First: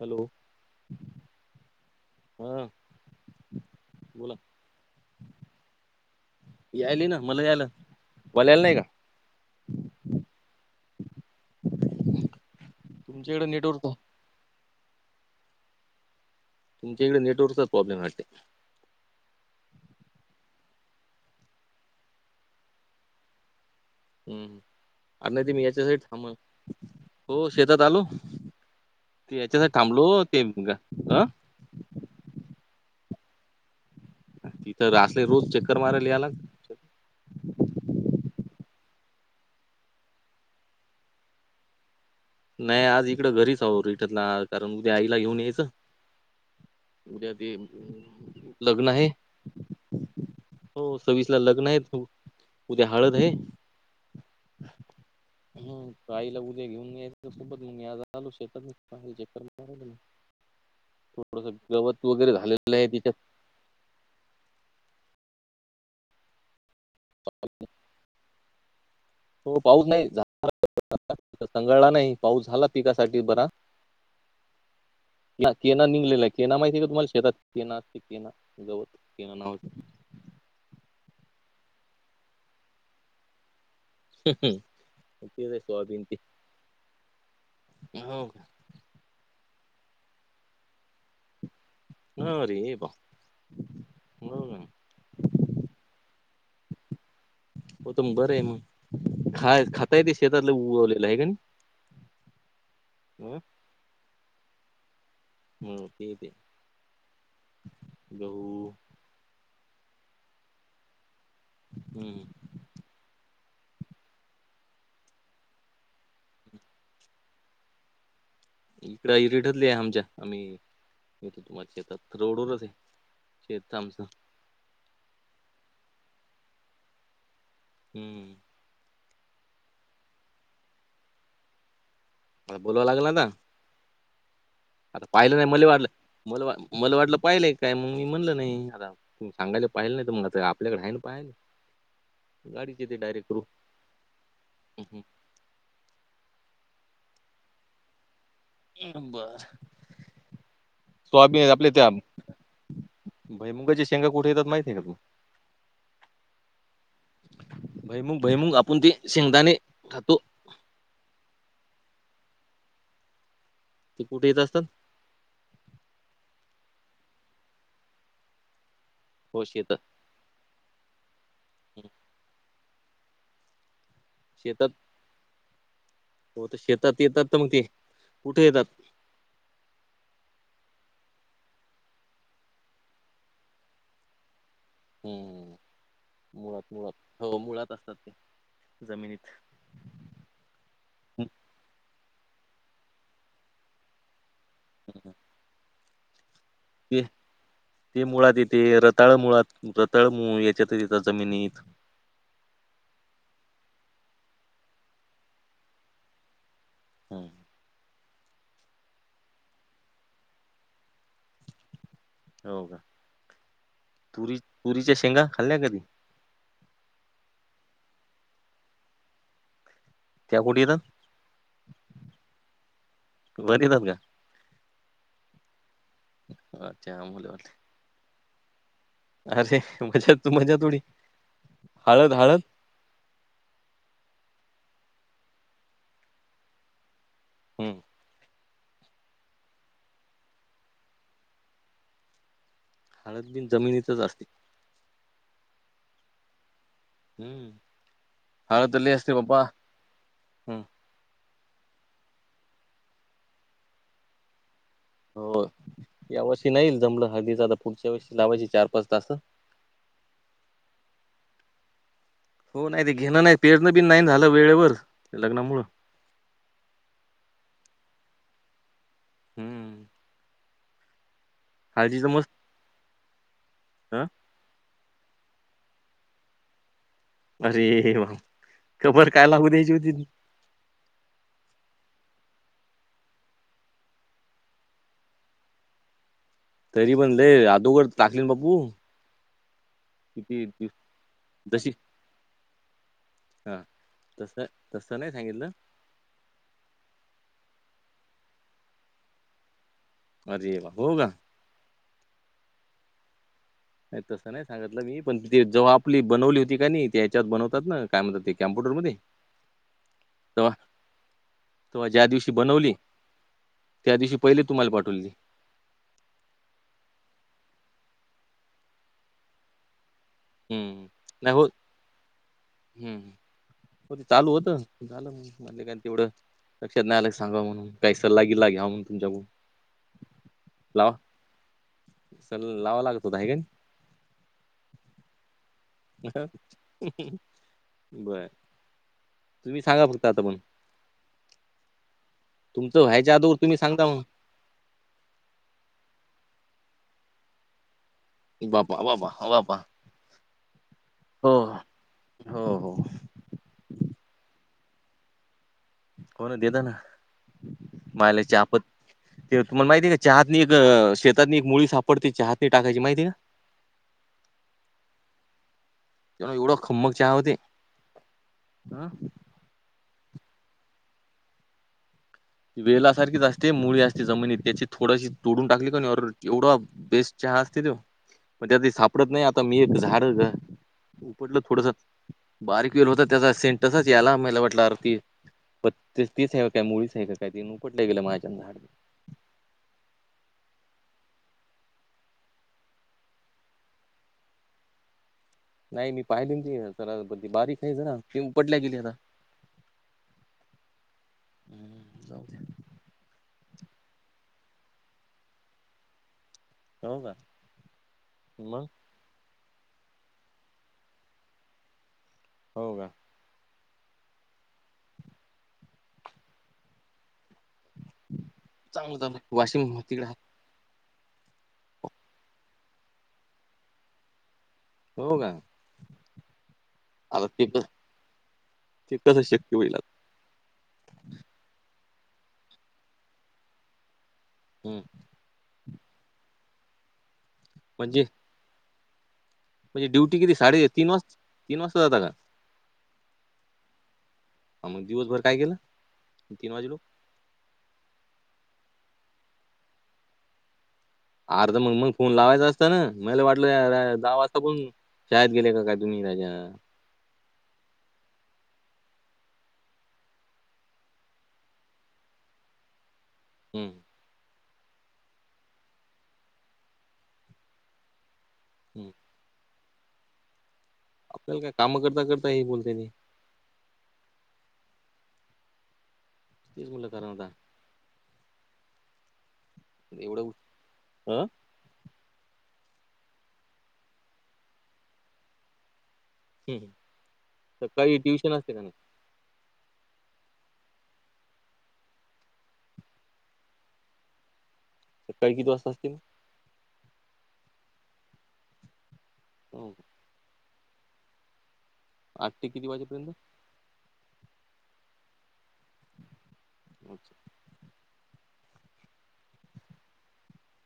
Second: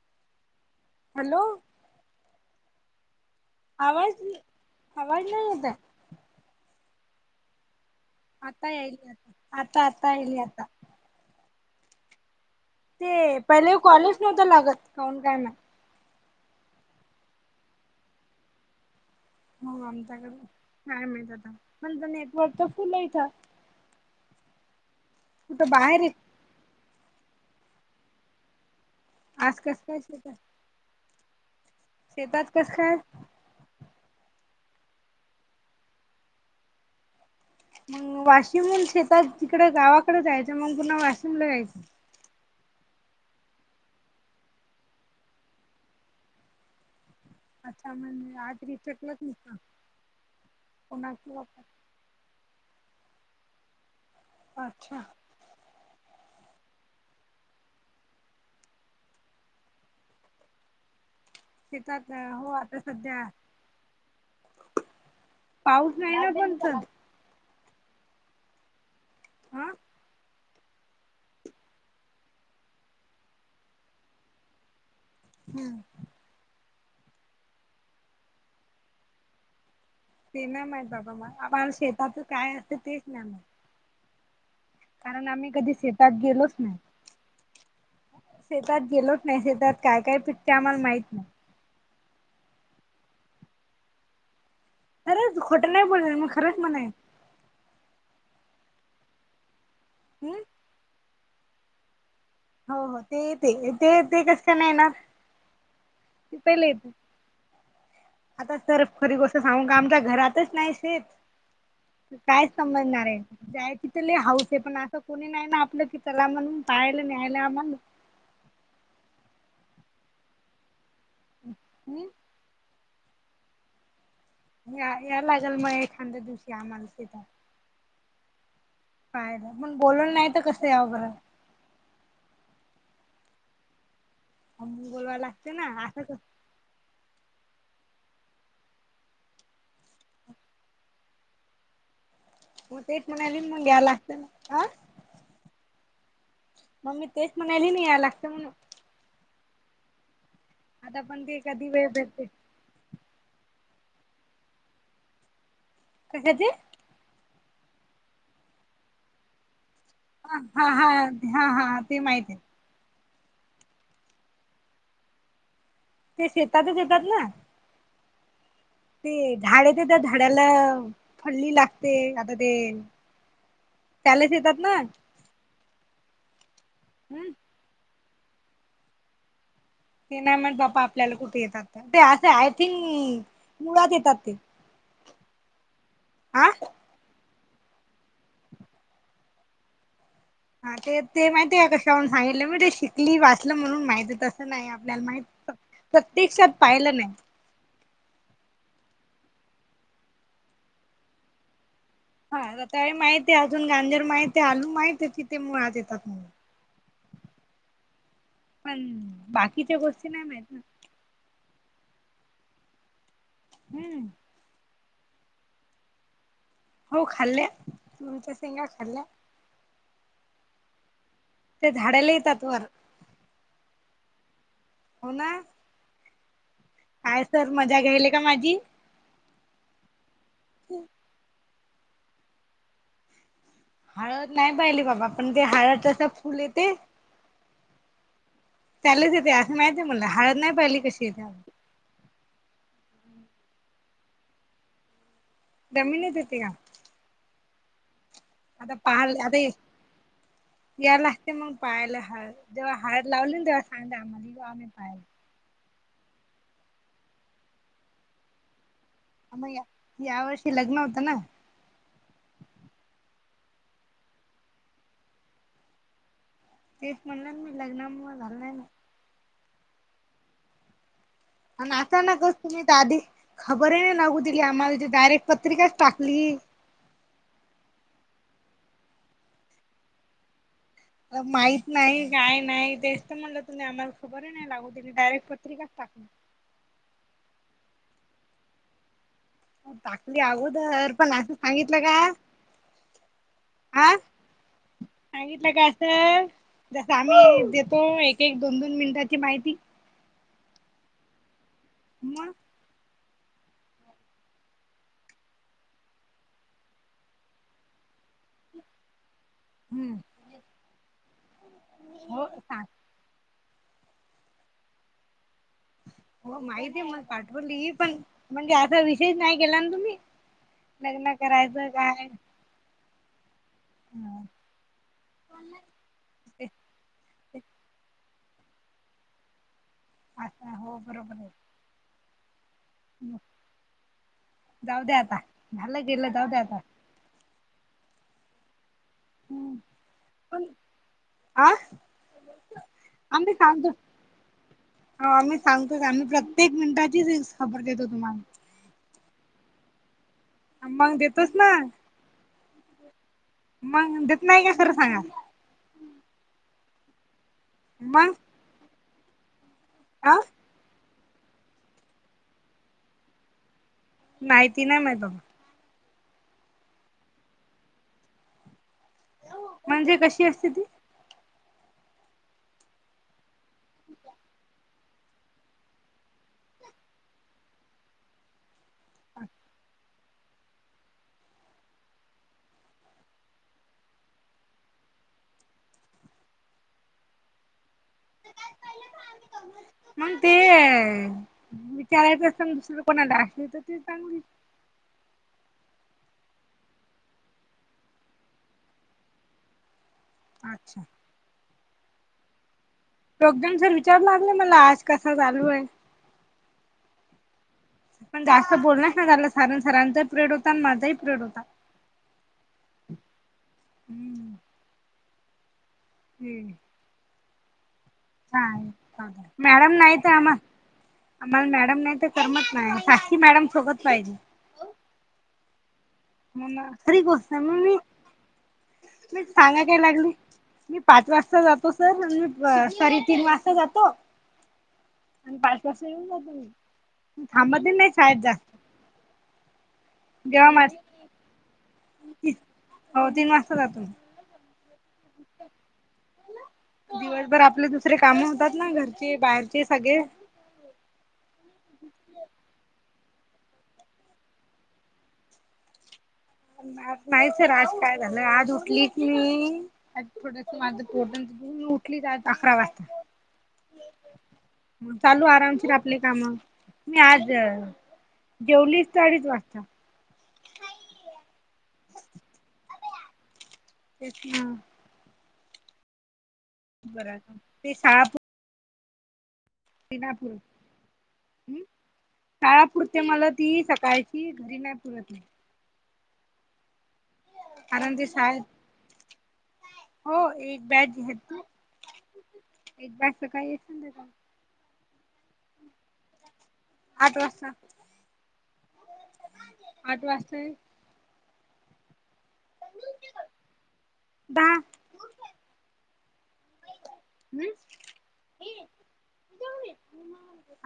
Hello? Hello? हं. आवाज, आवाज नाही येतंय. यायली ना मला ही आला. आता यायलीया, आता आता यायली आता. ते तुमच्याकडे पहिले नेटवर्क कॉलेज नव्हता लागत, कौन काही मा तुमच्याहिकडे नेटवर्कचाच प्रॉब्लेम ये वाटते. हो आमच्याकडे काय माहित आता, पण नेटवर्क तर फुल आहेथ इथं. हम्म अर नाही ती मी कुठं याच्यासाठी बाहेर आहे थांब हो शेतात आलो. ते आज याच्यासाठी कस काय थांबलो शेतात ते अंह शेतात कसं काय? तिथं असले रोज चक्कर मारायले याय लागतं. मंग वाशिमहून शेतात तिकडे गावाकडे जायचं मंग पुन्हा वाशिमला यायचं. नाही आज इकड घरीच आहोत रिटतला कारण उद्या आईला घेऊन यायचं उद्या ते अच्छा म्हणजे अं, आठ लग्न आहे रिचेक्टल नसता हो सव्वीस कोणाशी ला वापर लग्न आहे उद्या हळद हाय. अच्छा. हम त आईला उद्या घेऊन यायच. त्या सोबत मी आज आलो शेतात चक्कर मारायले. थोडसं गवत शेतात वगैरे हो झालेलं आता आहे तिथं. सध्या पाऊस नाही ना पण त. [inaudible] हो हा पाऊस नाही [inaudible] नाही पाऊस झाला पिकासाठी बरा. ना हम्म केना निघलेला केना माहिती आहे का तुम्हाला शेतात केना असते केना गवत केना नावच. ते नाही माहित बाबा मा आम्हाला शेताच काय असत तेच नाही माहित. हम हम. कारण आम्ही कधी शेतात गेलोच नाही हो का शे तात गेलोच नाही शेतात काय काय पिकते आम्हाला माहित नाही. अरे बा हो काय? अरे खोटं नाही बोल मग खरंच मन हो तर मग बरं आहे मग खा खाता येत हम्म शेतातलं उगवलेलं आहे का नाही. हो हो ते येते ते ते कसं का नाही येणार. हम ते येते पहिले येत. गहु आता सर खरी गोष्ट सांगू कामच्या घरातच नाही शेत हम्म काय समजणारये हाऊस ये पण अस कोणी नाही ना आपलं की चला म्हणून पाहायले न्हायला आम्हाले. इकड हरी ठरली आहे आमच्या आम्ही येतो तुम्हा हम्म रोडवरच आहे. शेत आमचं. या याय लागेल मग एखाद्या दिवशी आम्हाला शेतात. हम्म. काय हो पण बोलवल नाही तर कसं यावं खरं. आता बोलवाव लागल आता? मग आता बोलवाय पाहिलं नाही लागते मल ना वाढलं असं क मल वा मला वाटलं पाहिलंय काय मग मी म्हणलं नाही आता सांगायला पाहिलं नाही तर मग आपल्याकडे आहे ना पाहायला. मग गाडीचे ते तेच डायरेक्ट म्हणाली करू मग घ्याला लागतं ना ह. मग् मी तेच म्हणाली ना या लागत म्हण. उम बर आता पण ते स्वामीमी कधी आपले वेळ त्या भेटते भईमुगाच्या शेंगा कुठे येतात महीत आहे का तू कशाचे? भुईमूग, भुईमूग आपण ते शेंगदाणे खातो हा हा हा हा.. ते माहिती आहे. ते कुठे येत असतात ते शेतातच येतात ना. ते हो झाड शेतात ते तर झाडाला फळली लागते आता ते त्यालाच येतात शेतात ना हो तर शेतात येतात.. हम् तर मग ते कुठे येतात?? ते नाही माहित बापा आपल्याला कुठे येतात ते असे आय थिंक मुळात येतात ते हम हा मुळात मुळात हो मुळात असतात ते जमिनीत हा ते मग ते माहिती आहे.. का कशातून सांगितलं म ते शिकली वाचलं म्हणून माहिती तस नाही.. आपल्याला माहीत नव्हत.. प्रत्यक्षात पाहिलं ते नाही. ते मुळात येते रताळ मुळात येता रताळ मु याच्यात येत जमिनीत हा रताळे माहित आहे, अजून गांजर माहित आहे, आलू माहित आहे तिथे मुळात येतात म्हणून हम्म.. पण बाकीच्या गोष्टी नाही माहित ना हो का! हम्म.. तुरी तुरीच्या शेंगा खाल्ल्या कधी? हो खाल्ल्या तुमच्या सेंगा खाल्ल्या. त्या कुठ येतात? ते झाडाल येतात वर वर येतात का? हो ना? हा. काय सर मजा घ्यायलय का माझी? अरे मजा तू मजा थोडी.. हळद हळद?? हळद नाही पाहिले बाबा पण ते हळद तस फुल येते.. हम्म.. त्यालेच येते असं माहिती आहे मला.. हळद नाही पाहिली कशी येते हळद बिन जमिनीतच असते.. जमीनित येती का? हम्म.. आता हळद लई असते बाबा.. हम्म.. यायला लागते मग पाहायला.. हळद जेव्हा हळद लावली तेव्हा सांगा.. आम्हाला म्हणजे आम्ही पाहायला येतो. हो यावर्षी नाही ना जमलं हळदीचा.. आता पुढच्या वर्षी लावायची चार पाच तास.. मग या या वर्षी लग्न होतं ना? हो नाही.. ते घेणं नाही.. पेरणं बि नाही झालं वेळेवर लग्नामुळं.. तेच म्हणलं ना मी लग्नामुळ झालं नाही ना.. हम्म.. आणि हळदीच अचानक मस्त तुम्ही तर आधी खबरही नाही ह लागू दिली आम्हाला डायरेक्ट पत्रिकाच टाकली.. अरे बाप! खबर काय लागू द्यायची होती माहीत नाही काय नाही तेच तर म्हणलं तुम्ही आम्हाला खूपच खबर नाही लागू दिली डायरेक्ट पत्रिकाच टाकून दिली तरी म्हणलं अगोदर टाकलेन बाप्पू.. टाकली अगोदर पण असं जशी सांगितलं का? हा तसं तसं नाय सांगितलं. [unintelligible] का असं जसं आम्ही देतो एक एक दोन दोन मिनटाची माहिती आज येल हो का. म. नाय तसं नाय सा [unintelligible] मी पण ती जेव्हा आपली बनवली होती की नाई त्या हयाच्यात बनवतात ना काय म्हणतात ते कॉम्प्युटर मध्ये. हम्म. तवा तवा ज्या हो दिवशी सांग बनवली त्या दिवशी पहिले तुम्हाला पाठवली. हो माहितीय मग पाठवली पण म्हणजे असं विशेष नाय केला ना तुम्ही? हम्म लग्न नाय हो करायचं काय हम्म. चालू होतं [unintelligible] तेवढं ते लक्षात नाय आलाय सांगाव म्हणून काही सल्ला गिला घ्याव म्हणून तुमच्याकडून अच्छा हो लावा बरोबर. सल लावावा लागत होता आहे हाय काय? जाऊ द्या आता. झालं गेलं जाऊ द्या आता [unintelligible] [inaudible] बरं तुम्ही सांगा फक्त आता पण आ. तुमंचं व्यायच्या आदोगर तुम्ही सांगता मग हो आम्ही सांगतोच आम्ही प्रत्येक मिनिटाचीच खबर देतो तुम्हाला बापा बाबा बाबा. मग देतोचं ना. हो हो. मग देत नाय का खरं सांगा. हो ना देेत ना मग माला चहापत ते तुम्हाला माहिती आहे का अ चहात नि त अह शेतातनी एक मुळी सापडते चहातने टाकायची माहिती का? नाय ती नाय माहित बाबा. पण एवढं खम्मक चहा होते अह. म्हणजे कशी असते ती? वेलासारखीच असते मुळी असते जमिनीत त्याची थोडं अशी तोडून टाकली का नाय आरं एवढा बेस्ट चहा असते तो पण ते त्यात सापडत नाय आता मी एक झाडं उपटलं थोडस बारीक वेल होता त्याचा सेंटसच तसाचं यायला वाटला आरं ती प ते तीच आहे काय मुळीच आहे का काय ती मग उपटल्या गेलं माझ्या कडून मंग ते विचारायच असणं दुसरं कोणाला असल तर ते चांगली नाई मी पाहिले ना ती जरा बारीक आहे जरा पिंपटल्या गेली ना. अच्छा. हम्म जावू द्या. प्रोग्राम सर विचारू लागले मला, आज कसा चालू हाय? हो का. पण जास्त मग बोलणच नाय झालं, सारण सरांचाही प्रेड होता आणि माझाही प्रेड होता. हो मॅम. हम्म. हम्म. चांगलं चालूय मॅडम वाशिम नाही तर तिकडे आम्हा आम्हाला मॅडम नाही तर करमत नाही साक्षी मॅडम सोबत पाहिजे हो का खरी आता गोष्ट ते कस मम्मी ते कसं शक्य सांगाय होईल काय आता लागले मी पाच वाजता जातो सर मी सॉरी तीन वाजता जातो हम आणि पाच वाजता येऊन जातो मी थांबत नाही म्हणजे शाळेत जा म्हणजे ड्यूटी किती साडेे माझ तीन तीन वाजता जाता का हो तीन वाजता जातो ह मग दिवसभर काय केेलं तीन वाजे लोक दिवसभर आपले दुसरे काम होतात ना घरचे बाहेरचे सगळे अर तर मग मग फोन लावायचा असतं ना मला वाटलं दहा वाजता कोण शाळेत गेले का तुम्ही राजा आज नाहीच राजकारण आज उठली की आ थोडस माझं पोट दुकाल उठली आज अकरा वाजता हम चालू आरामशीर आपले कामावर मी आज हम्म. जेवलीच अडीच वाजता आपल्याला काय काम करता करता हे बोलत्याती तेच ना तेच म्हणलं कारण आता ते साप एवढं सिनापूर उश- अं? ह् शळा पुरते मला ती सकाळची घरी नाही पुरतली नाही ह ह कारण ते शाळत हो एक बॅघ घेत तू एक सकाळ एक संध्याकाळ सकाळी किती वाजता असते आठ वाजता हो आठ वाजता येऊ आठ ते किती वाजेपर्यंत दहा अच्छा हम्म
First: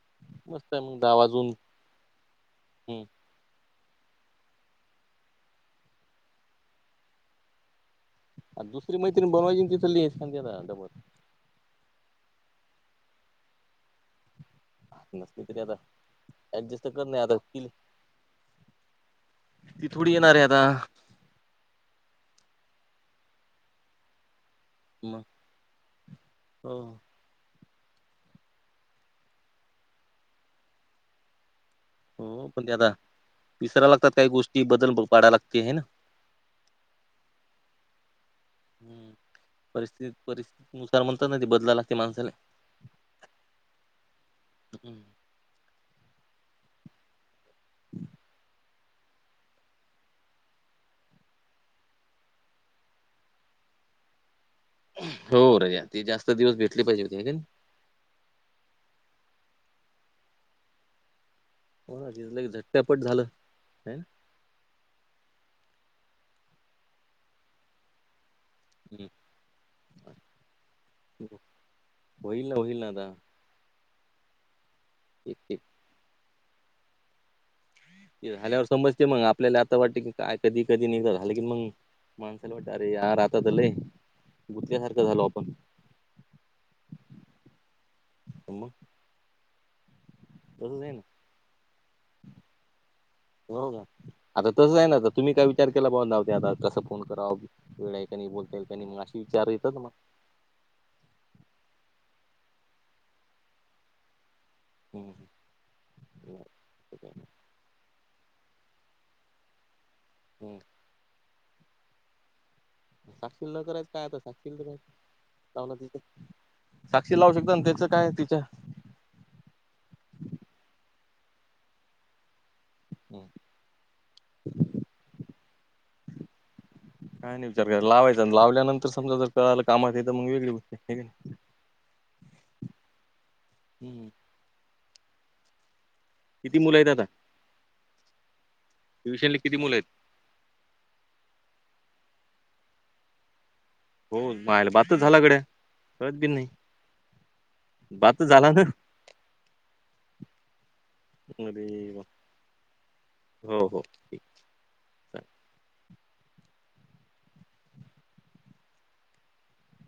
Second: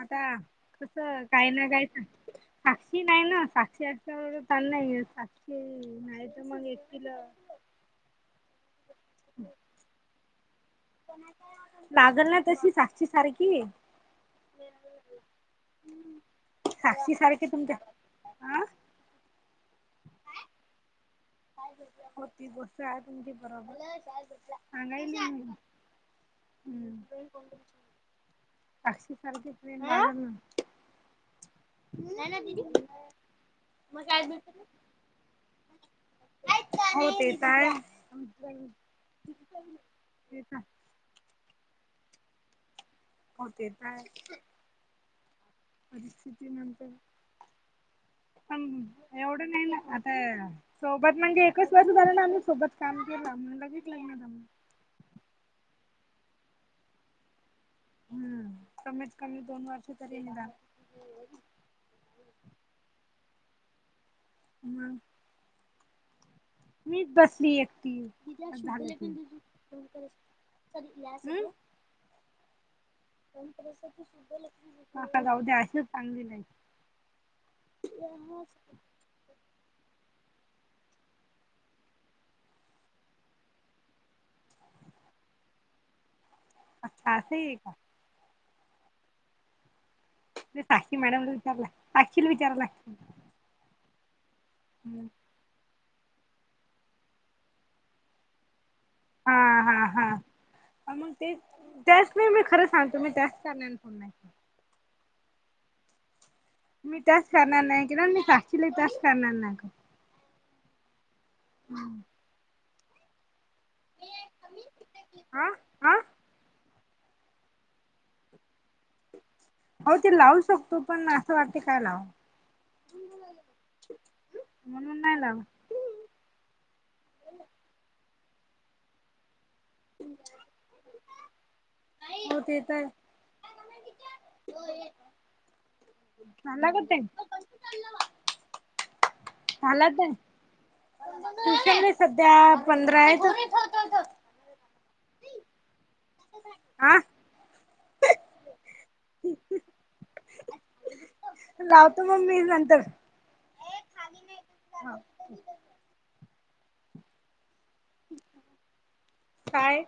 आता मस्त आहे कस मग दहा वाजून काय ना काय साक्षी हम्म. ना साक्षी साक्षी नाही तर मग एक किल दुसरी मैत्रि बनयची तीचाली आहेसबर लागल ना तशी साक्षी सारखी नसली तरी आता ऍडजस्ट करत साक्षी नाही आता सारखे ती तुमच्या हं ती थोडी येणार आहे आता होती गोष्ट हाय तुमची बरोबर सागाली मग मी हो ह साक्षीसारखीच ट्रेन ना हो पण त्या आता विसरायला लागतात काही गोष्टी बदल भो पाडाय लागते आहे ना हो ते तर आहे तर म्हणतात ना ते बदला लागते माणसाला हो ते त आहे. परिस्थिती नंतर- ह हं हं. एवढं नाही ना आता हे - सोबत म्हणजे एकच वर्ष झालं ना आम्ही सोबत काम केलं. म लगेच [unintelligible] हो रे. ती जास्त दिवस भेटली पाहिजे होती. आहे का नाही? हम्म. कमीत कमी दोन वर्ष तरी निदान. हो ना. तिच लगेच झट का पट झालं. आहे ना? हम्म. मीच बसली एकटी. ना [inaudible] होईल ना होईल ना आता. आता एक जाऊ द्या एक [unintelligible] ते झाल्यावर समजते मग. आपल्याला आता वाटते की काय कधी कधी निघ झालं कि मग- माणसाला वाटत, अरे यार! आता त लय गुतक्यासारखं झालो आपण. अच्छा. असंही ए का? अम. मी आहे ना साक्षी मॅडमला विचारल. साक्षीला विचारव [unintelligible] [unintelligible] आता त्याच झालं. आता तुम्ही काय- विचार केला बुवा आता कसं फोन करावा? वेळ आहे का नाही? बोलताय का नाही? मग अशी विचार येता ना मग? हां. मग तेच. त्याच नाही मी खरं सांगतो मी त्याच कारणान फोन नाही केला. हं. हं. मी त्याच कारणाने नाही केला. न मी साक्षीलाही त्याच कारणान नाही केला. हं. हम्म. साक्षीला न करायच काय आता? साक्षीला हा करायच हा [unintelligible] साक्षी लावू शकते ना त्याचं काय तिच? हो ते लावू शकतो. पण असं वाटते काय लावू? हम्म. म्हणून नाही लावला. काय नाही विचार [unintelligible] लावायचा. अन लावल्यानंतर समजा जर कळालं कामात ए तर मग वेगळी गोष्ट ए. आहे की नाही? हो. ते तर आहे. हम्म. किती झाला मुलं का आहेत आता टाइम? ट्युशनला किती मुलं आहेत झाला टाइम. ठीक ए ना सध्या, पंधरा आहेत. हो मायला बात त झाला गड्या. कळत बीन नाही हा बात त झाला ना? अरे वा! लावतो मग मी नंतर. हो. हो. काय?